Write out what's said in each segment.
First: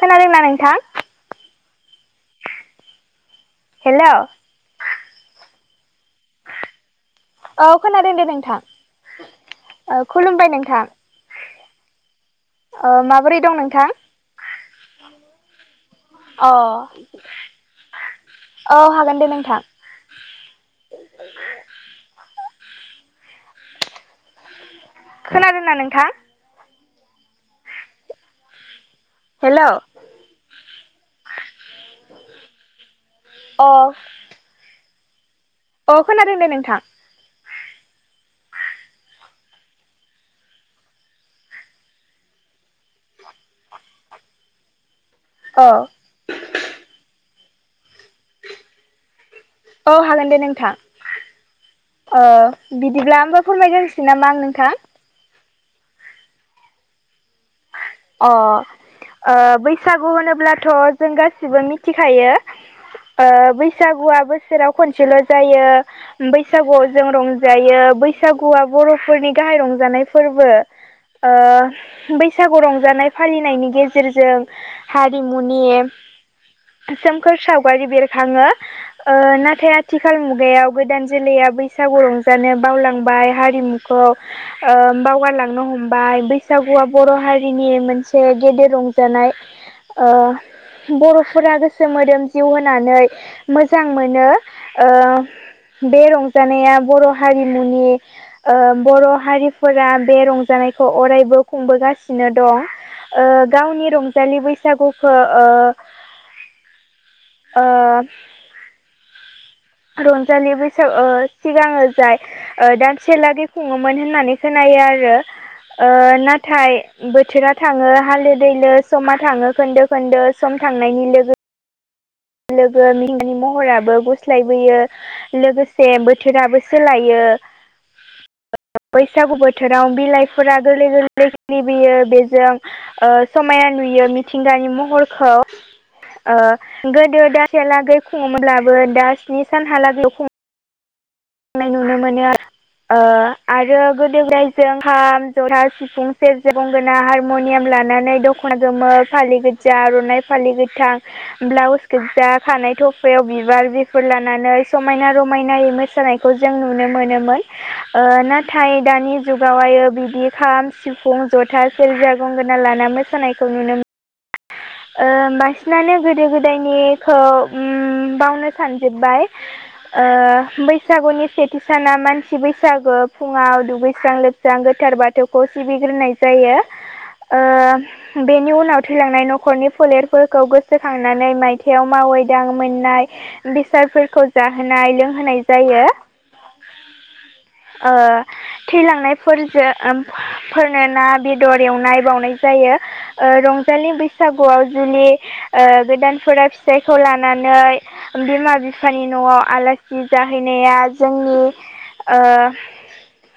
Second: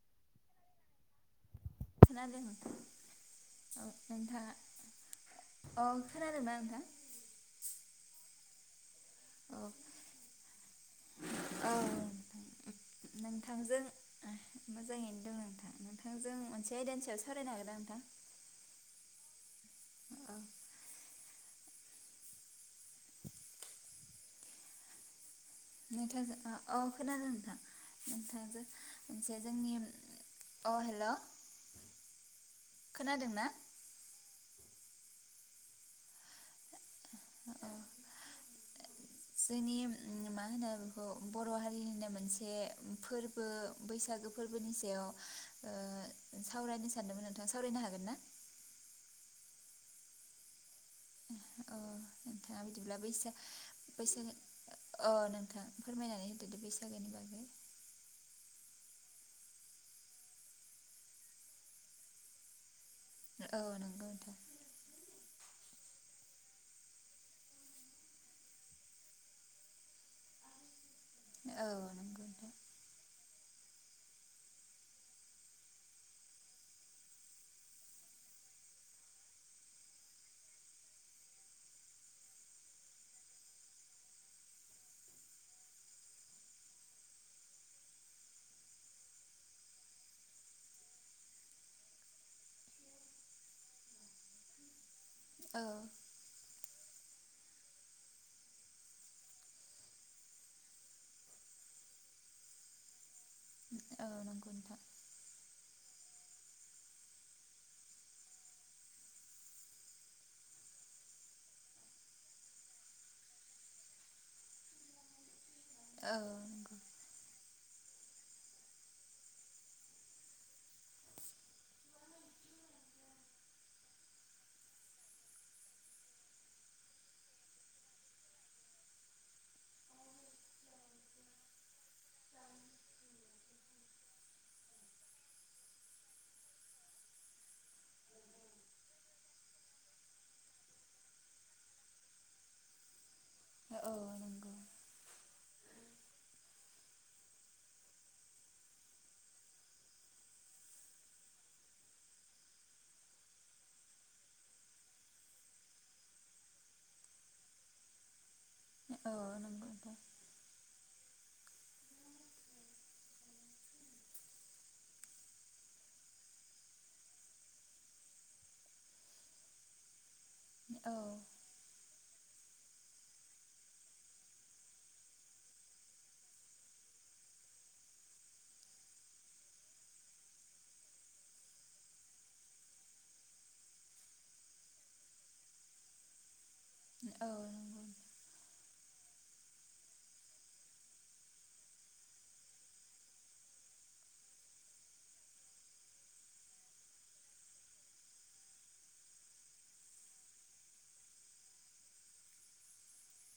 खोनादोंना नोंथां? खोनादों नोंथां औ हेलौ नोंथांआ औ खोनादोंना नोंथां औ खोनादों दे नोंथां औ ओ खुलुमबाय नोंथां औ नोंथां ओ माबोरै दं नोंथांजों नोंथां? मोजाङैनो दंङ नोंथां नोंथा थांजों अ मोनसे आयदेनि सायाव सावरायनो हागोनना नोंथां? औ हागोन दे नोंथां अ नोंथां जो ओ औ खोनादों नोंथां नोंथां मोनसे हेलौ जोंनि अ हेल' खोनादों ना? अ अ खोनादों दे नोंथां हो ओ जोंनि मा होनो बेखौ बर' हारिनिनो मोनसे फोरबो बैसागो फोरबोनि सायाव औ ओ सावरायनो सानदोंमोन नोंथां सावरायनो हागोन ना? औ हागोन दे नोंथां अ ओ नोंथाङा बिदिब्ला होमबा फोरमायग्रोनोसै नामा बैसा-बैसागो आं नोंथां? अ नोंथां फोरमायनानै होदोदे बैसागोनि बागै अ ओ बैसागु होनोब्लाथ' जों गासिबो मिथिखायो ओ औ नंगौ बैसागुआ नोंथां बोसोराव खनसेल' जायो बैसागुआव जों रंजायो बैसागुआ बर'फोरनि गाहाय रंजानाय फोरबो औ ओ नंगौ नोंथां बैसागु रं जानाय फालिनायनि गेजेरजों हारिमुनि सोमखोर सावगारि बेरखाङो नाथाय आथिखाल मुगायाव गोदान जोलैया बैसागु रंजानो बावलांबाय हारिमु खौ ओ बावगारलांनो हमबाय बैसागुआ बर' हारि रिनि मोनसे गेदेर रंजानाय ओ बर'फोरा गोसो मोदोम जिउ होनानै मोजां मोनो ओ औ बे रंजानाया बर' हारिमुनि ओ बर' हारिफोरा बे रंजानायखौ अरायबो खुंबोगास सिनो दं ओ गावनि औ रंजालि नंगौ नोंथां बैसागुखो ओ ओ रंजालि बैसाग ओ सिगाङो जाय ओ दानसेलागै खुङोमोन होननानै खोनायो आरो ओ औ नंगौ नाथाय बोथोरा थाङो हालो दैलो समा थाङो खोन्दो खोन्दो सम थांनायनि लोगो लोगो [unintelligible] महराबो गुस्लायबोयो। लोगोसे बोथोराबो सोलायो। बैसागु बोथोराव बिलाइफोरा गोरलै गोरलै खिलिबोयो बेजों ओ समायना नुयो मिथिंगानि महरखौ। ओ गोदो दानसेयालागै खुङोब्लाबो दा स्नि सानहालागैल' खुङो। नुनो मोनो ओ आरो औ गोदो गोदाय नंगौ जों खाम, जथा, सिफुं, सेरजा, गंगोना, हारम'नियाम लानानै दख'ना गोमो फालि जा आर'नाइ फालि गोथां ब्लाउस गोज्जा खानाय थफायाव बिबार बेफोर लानानै समायना रमायनायै मोसानाय खौ जों नुनो मोनोमोन ओ नाथाय औ दानि नंगौ जुगावहायो नोंथां बिदि खाम सिफुं जथा सेरजा गंगोना लाना मोसानायखौ नुनो ओ बांसिनानो गोदो गोदायनिखौ उम बावनो सानजोब्बाय। ओ औ बैसागुनि से थि साना मानसि बैसागो फुङाव दुगैस्रां लोबस्रां गोथार बाथौखौ सिबिग्रोनाय जायो। ओ बेनि उनाव थैलांनाय न'खर न'खर न'खरनि फोलेरफोरखौ गोसोखांनानै मायथाइयाव मावै दाङै मोननाय। बेसादफोरखौ जाहोनाय लोंहोनाय जायो। औ नंगौ। थैलांनायफोरजों फोरनो ना बेदर एवनाय बावनाय जायो। ‌ ओ रंजालि बैसागुआव जुनि ओ गोदानफोरा फिसाइखौ लानानै बिमा बिफानि न'आव आलासि जाहैनाया जोंनि ओ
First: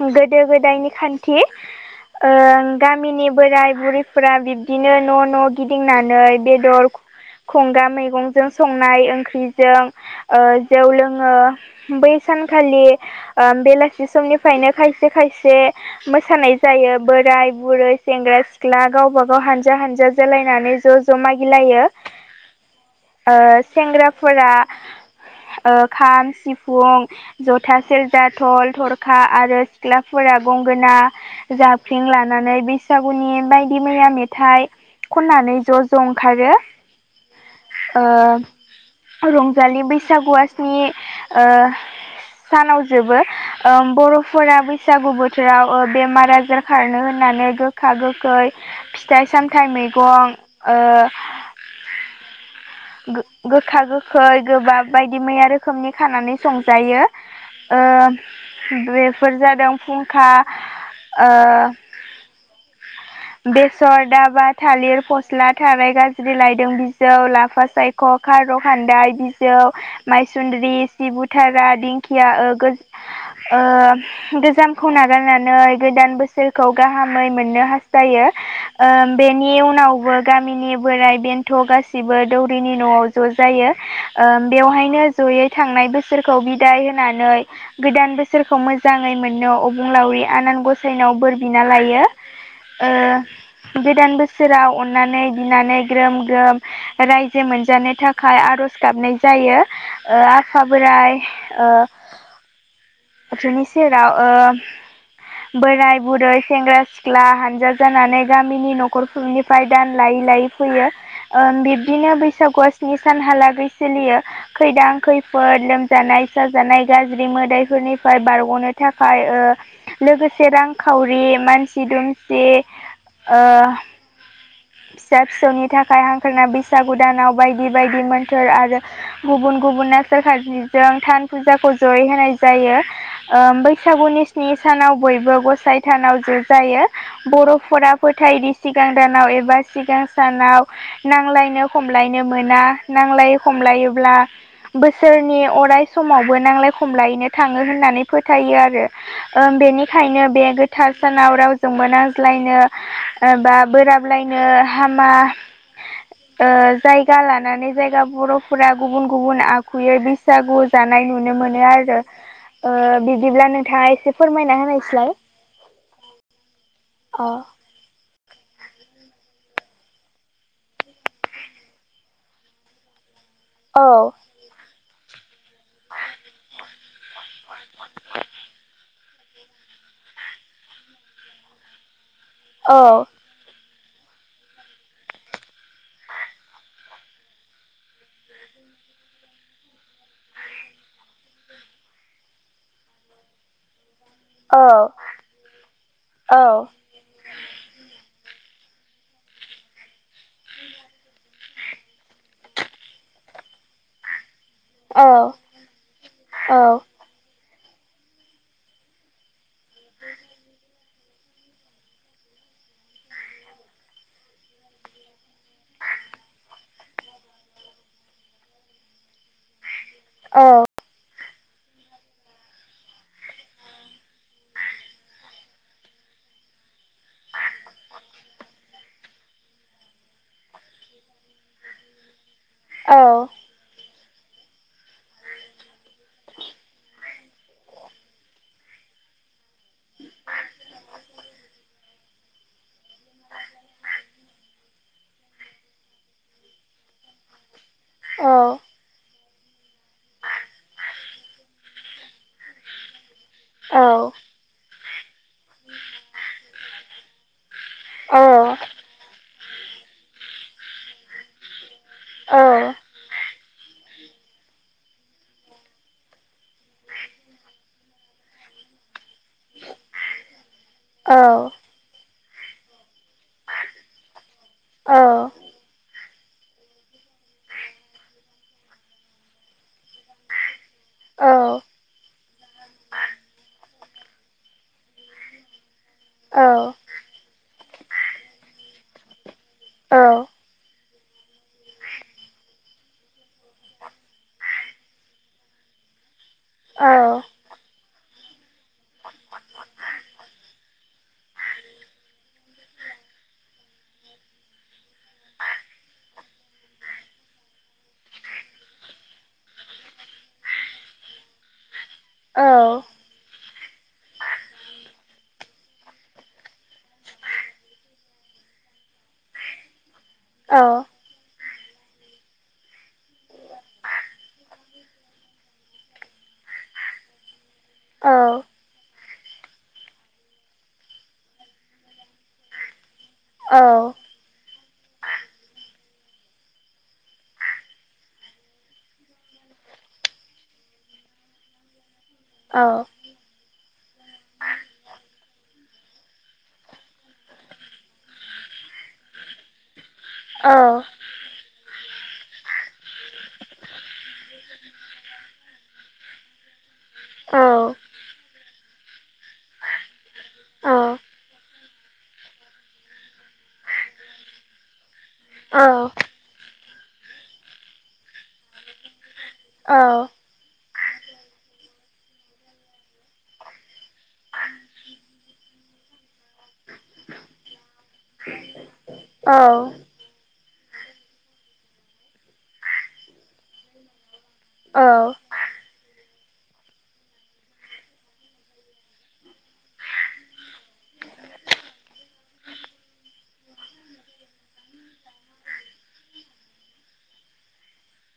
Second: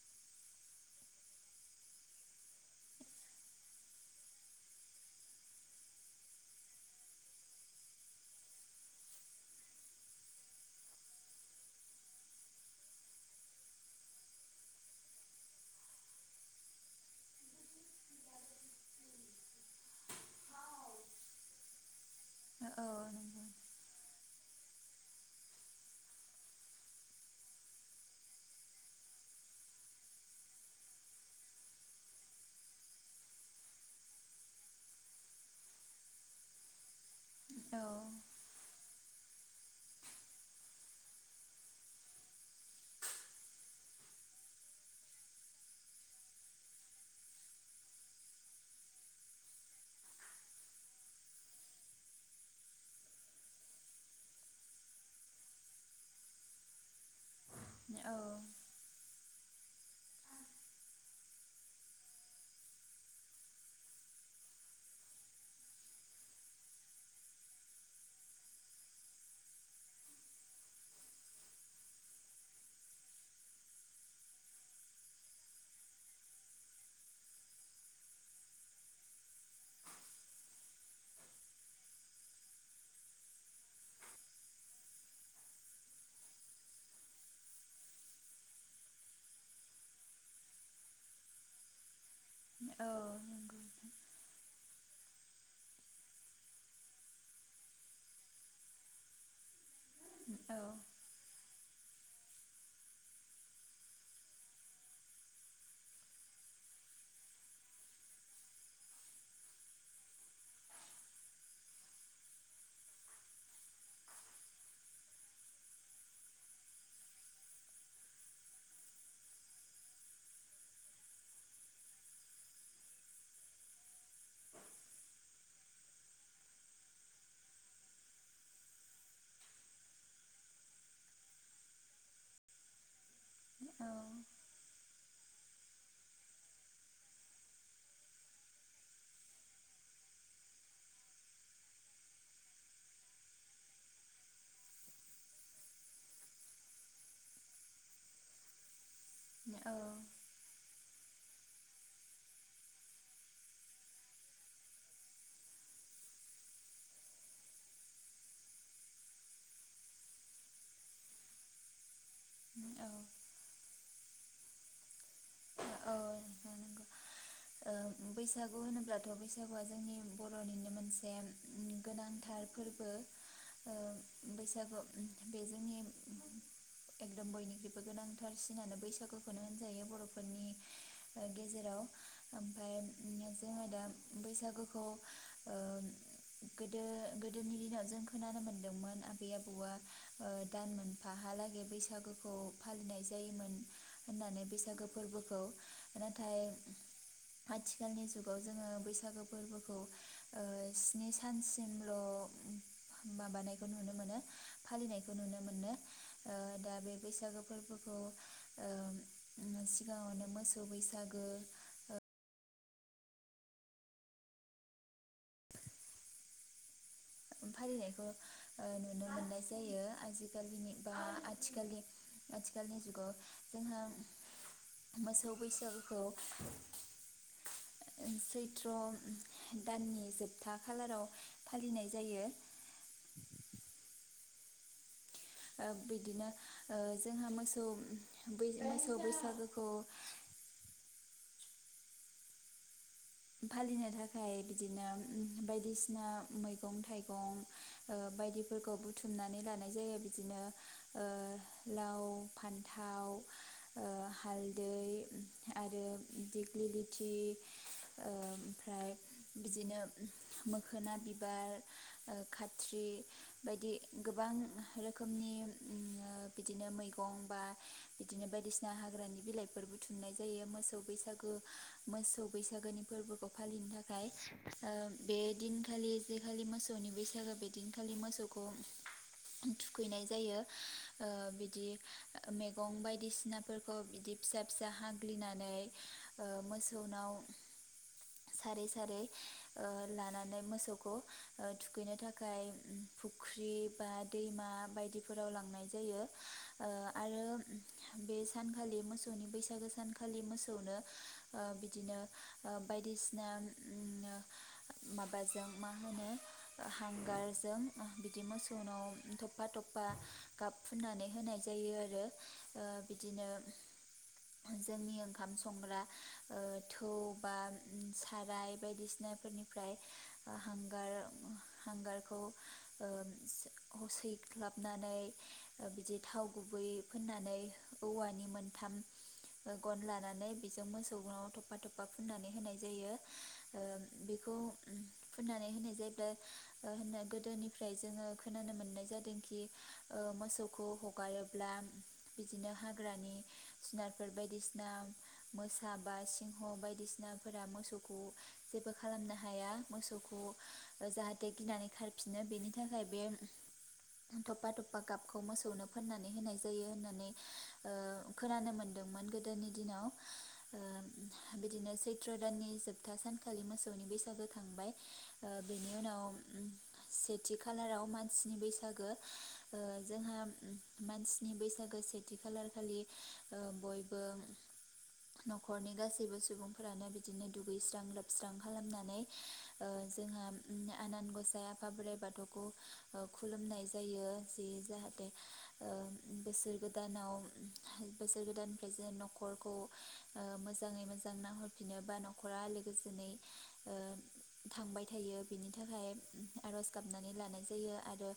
गोदो गोदायनि खान्थि ओ गामिनि बोराय बुरैफोरा बिब्दिनो न' न' गिदिंनानै बेदर खुंगा मैगंजों संनाय ओंख्रिजों - ओ जौ लोङो बै सानखालि ओ बेलासि समनिफ्रायनो खायसे खायसे मोसानाय जायो बोराय बुरै सेंग्रा सिख्ला गावबा गाव हानजा हानजा जोलायनानै ज' ज' मागिलायो। औ ओ नंगौ। सेंग्राफोरा ओ खाम, सिफुं, जथा, सेरजा, थल थरखा आरो सिख्लाफोरा गंगोना जाफलिं लानानै बैसागुनि बायदि मैया मेथाइ खननानै ज' ज' ओंखारो औ ओ रंजालि बैसागुवा स्नि ओ सानाव जोबो ओ बर'फोरा बैसागु बोथोराव ओ बेमार आजार खारनो होननानै गोखा गोखै फिथाइ सामथाइ मैगं ओ गोखा गोखै गोबाब बायदि मैया रोखोमनि खानानै संजायो। ओ औ बेफोर जादों फुंखा ओ [inaudible] बेसर दाबा थालिर फस्ला थाराय गाज्लि लायदों बिजौ लाफा सायख' खार' खान्दाय बिजौ मायसुन्द्रि सिबुथारा दिंखिया ओ गो ओ गोजामखौ नागारनानै गोदान बोसोरखौ गाहामै मोननो हास्थायो। ओ बेनि उनावबो गामिनि बोराइ बेन्थ' गासिबो दौरिनि न'आव ज' जायो ओ बेवहायनो जयै थांनाय बोसोरखौ बिदाय होनानै गोदान बोसोरखौ मोजाङै मोननो अबंलावरि आनान गसाइनाव बोर बिना लायो। ओ गोदान बोसोराव अननानै बिनानै ग्रोम ग्रोम रायजो मोनजानो थाखाय आर'ज गाबनाय जायो ओ आफा बोराइ ओ बिनि सेराव ओ बोराय-बुरै सेंग्रा-सिख्ला हानजा जानानै गामिनि न'खरफोरनि फाय दान लायै लायै फैयो ओ बिब्दिनो बैसागुआ स्नि सानहालागै सोलियो। खैदां खैफोद लोमजानाय साजानाय गाज्रि मोदायफोरनिफ्राय बारग'नो थाखाय ओ लोगोसे रांखावरि मानसि दुमसि ओ फिसा फिसौनि थाखाय हांख्रायना बिसागु दानाव बायदि बायदि मोन्थोर आरो गुबुन गुबुन ना सोरार किजों थान फुजाखौ जयै होनाय जायो। ओ औ औ बैसागुनि स्नि सानाव बयबो गसाइथानाव ज जायो बर'फोरा फोथायदि सिगां दानाव एबा सिगां सानाव नांलायनो हमलायनो मोना नांलाय खमलायोब्ला बोसोरनि अराय समावबो नांलाय खमलायैनो थाङो होननानै फोथायो आरो ओ बेनिखायनो बे थार सानाव रावजोंबो नांज्लायनो ओ बा बोराबलायनो हामा ओ जायगा लानानै जायगा बर'फोरा गुबुन गुबुन आखुयै बैसागु जानाय नुनो मोनो आरो [inaudible] ओ बिदिब्ला नोंथाङा एसे फोरमायना होनायसैलाय औ नंगौ अ ओ बैसागु होनोब्लाथ' बैसागुआ जोंनि बर'निनो मोनसे गोनांथार फोरबो ओ औ बैसागु बे जोंनि एकदम बयनिख्रुइबो गोनांथार बांसिनानो बैसागुखौनो होनजायो बर'फोरनि ओ गेजेराव औ ओमफाय जोङो दा बैसागुखौ ओ गोदो गोदोनि दिनाव जों खोनानो मोनदोंमोन आबै आबौआ दानमोन फाहालागै बैसागुखौ फालिनाय जायोमोन। होननानै औ बैसागो फोरबोखौ नाथाय औ आथिखालनि जुगाव जोङो बैसागो फोरबोखौ ओ स्नि सानसेमल' माबानायखौ नुनो मोनो औ फालिनायखौ नुनो मोनो ओ औ दा बे बैसागो फोरबोखौ ओ सिगाङावनो मोसौ बैसागो ओ फालिनायखौ ओ नुनो मोननाय जायो आजिखालिनि बा आथिखनि आथिखालनि जुगाव जोंहा मोसौ बैसागोखौ सैथ्र' दाननि जोबथा खालाराव फालिनाय जायो। औ ओ बिदिनो जोंहा ओ मोसौ मोसौ बैसागोखौ फालिनो थाखाय बिदिनो बायदिसिना मैगं-थाइगं ओ बायदिफोरखौ बुथुमनानै लानाय जायो बिदिनो ओ लाव, फान्थाव औ हालदै आरो दिग्लि लथि ओ ओमफ्राय बिदिनो मोखोना बिबार ओ औ खाथ्रि बायदि गोबां रोखोमनि बिदिनो मैगं बा बिदिनो बायदिसिना हाग्रानि बिलाइफोर बुथुमनाय जायो मोसौ औ बैसागो मोसौ बैसागोनि फोरबोखौ फालिनो थाखाय औ बे दिनखालि जेखालि मोसौनि बैसागो बे दिनखालि मोसौ खौ थुखैनाय जायो ओ बिदि मैगं बायदिसिना खौ बिदि फिसा फिसा हाग्लिनानै मोसौनाव सारै सारै लानानै मोसौखौ थुखैनो थाखाय फुख्रि बा दैमा बायदिफोराव लांनाय जायो। ओ औ आरो बे सानखालि मोसौनि बैसागो सानखालि मोसौनो ओ बिदिनो ओ बायदिसिना उम माबाजों मा होनो हांगारजों बिदि मोसौनाव थफफा थफफा गाब फुननानै होनाय जायो आरो ओ बि दिनो जोंनि ओंखाम संग्रा ओ थौ बा साराय बायदिसिनाफोरनिफ्राय ओ हांगार हांगारखौ ओ [unintelligible] सैग्लाबनानै ओ बिदि थाव गुबै फुननानै औवानि मोनथाम ओ गन लानानै बेजों मोसौनाव थफा थफा फुननानै होनाय जायो ओ खौ फुननानै होनाय जायोब्ला होनना गोदोनिफ्राय जोङो खोनानो मोननाय जादोंखि ओ मोसौखौ हगारोब्ला बिदिनो हाग्रानि जुनारफोर बायदिसिना मोसा बा सिंह' बाय दिसिनाफोरा मोसौखौ जेबो खालामनो हाया मोसौखौ ओ जाहा थे गिनानै खारफिनो बेनि थाखाय बे थफा थफफा गाबखौ मोसौनो फोननानै होनाय जायो होननानै ओ खोनानो मोनदोंमोन गोदोनि दिनाव ओ दिनो सैत्र' दाननि जोबथा सानखालि मोसौनि बैसागो थांबाय ओ बिनि उनाव उम सेथि खालाराव मानसिनि बैसागो ओ जोंहा मानसिनि बैसागो से थि खालखर खालि ओ बयबो न'खरनि गासैबो सुबुंफोरानो बिदिनो दुगैस्रां लोबस्रां खालामनानै औ ओ जोंहा आनान गसाइ आफा बोराइ बाथौखौ ओ खुलुमनाय जायो जे जाहाथे ओ बोसोर गोदानाव बोसोर गोदाननिफ्राय जों न'खरखौ ओ मोजाङै मोजां नाहरफिनो बा नाख'रा आलो गोजोनै ओ थांबाय थायो बिनि थाखाय आर'ज गाबनानै लानाय जायो आरो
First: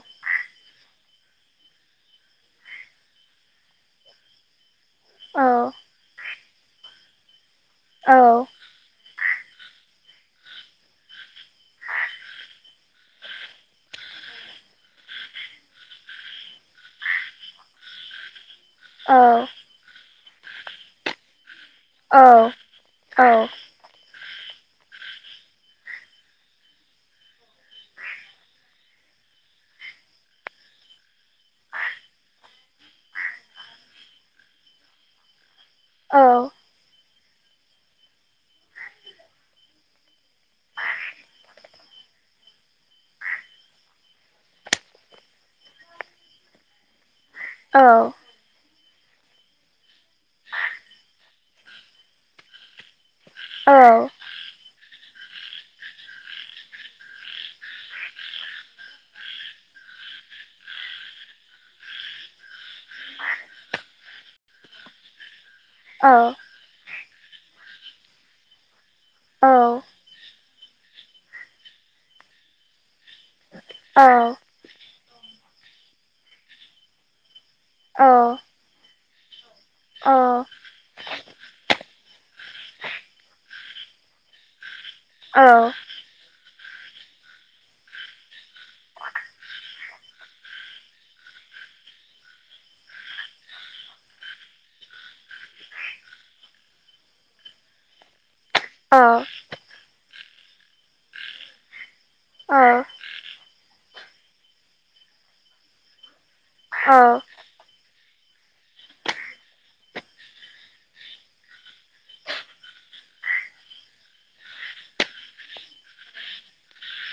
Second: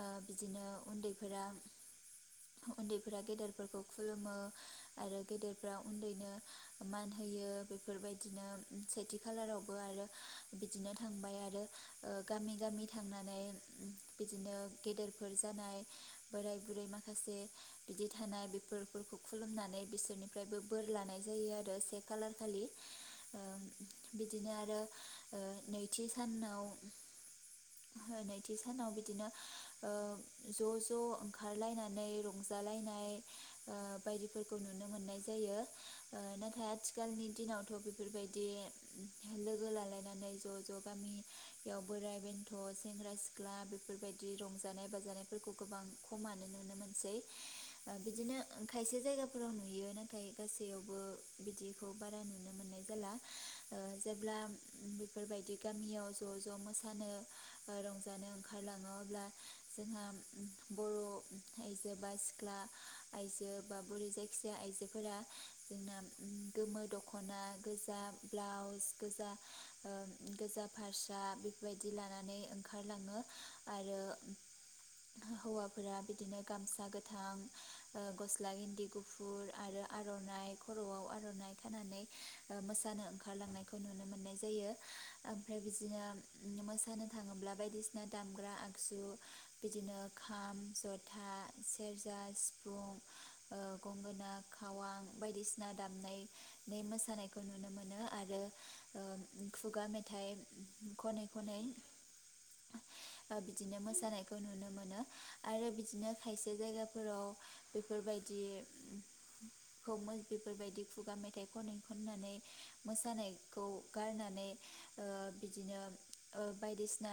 ओ बिदिनो उन्दैफोरा उन्दैफोरा गेदेरफोरखौ खुलुमो आरो गेदेरफ्रा उन्दैनो मान होयो बेफोरबायदिनो सेथि खालारावबो आरो बिदिनो थांबाय आरो ओ गामि गामि थांनानै बिदिनो गेदेरफोर जानाय बोराय बुरै माखासे बिदि थानाय बेफोरखौ खुलुमनानै बिसोरनिफ्रायबो बोर लानाय जायो आरो सेक कालार खालि ओ बिदिनो आरो ओ नैथि सानाव [unintelligible] हो नैथि सानाव बिदिनो ओ ज' ज' ओंखारलायनानै रंजालायनाय ओ बायदिफोरखौ नुनो मोननाय जायो ओ नाथाय आथि थिखालनि दिनावथ' बेफोरबायदि लोगो लालायनानै ज' ज' गामि बेयाव बोराय बेन्थ' सेंग्रा सिख्ला बेफोरबायदि रंजानाय बाजानायफोरखौ गोबां खमानो नुनो मोनसै। ओ बिदिनो खायसे जायगाफोराव नुयो नाथाय गासैयावबो बिदि खौ बारा नुनो मोननाय जाला ओ जेब्ला बेफोरबायदि गामियाव ज' ज' मोसानो ओ रंजानो ओंखारलाङो अब्ला जोंहा बर' आइजो बा सिख्ला आइजो बा बुरै जायखिजयााया आइजो फोरा जोंना गोमो दख'ना गोजा ब्लाउस गोजा ओ गोजा फास्रा बायदि लानानै ओंखारलाङो आरो हौवाफोरा बिदिनो गामसा गोथां ओ गस्ला इन्दि गुफ गुफुर आरो आर'नाइ खर'आव आर'नाइ गखानानै मोसानो ओंखारलांनायखौ नुनो मोननाय जायो ओमफ्राय बिदिनो मोसानो थाङोब्ला बायदिसिना दामग्रा आगजु बिदिनो खाम जथा सेरजा सिफुं गंगोना खावां बायदिसिना दामनाय बे मोसानायखौ नुनो मोनो आरो ओ खुगा मेथाइ खनै खनै औ बिदिनो मोसानायखौ नुनो मोनो आरो बिदिनो खायसे औ जायगाफोराव बेफोरबायदिखौ बेफोरबायदि खुगा मेथाइ खनखननानै मोसानायखौ गारनानै ओ बिदिनो बायदिसिना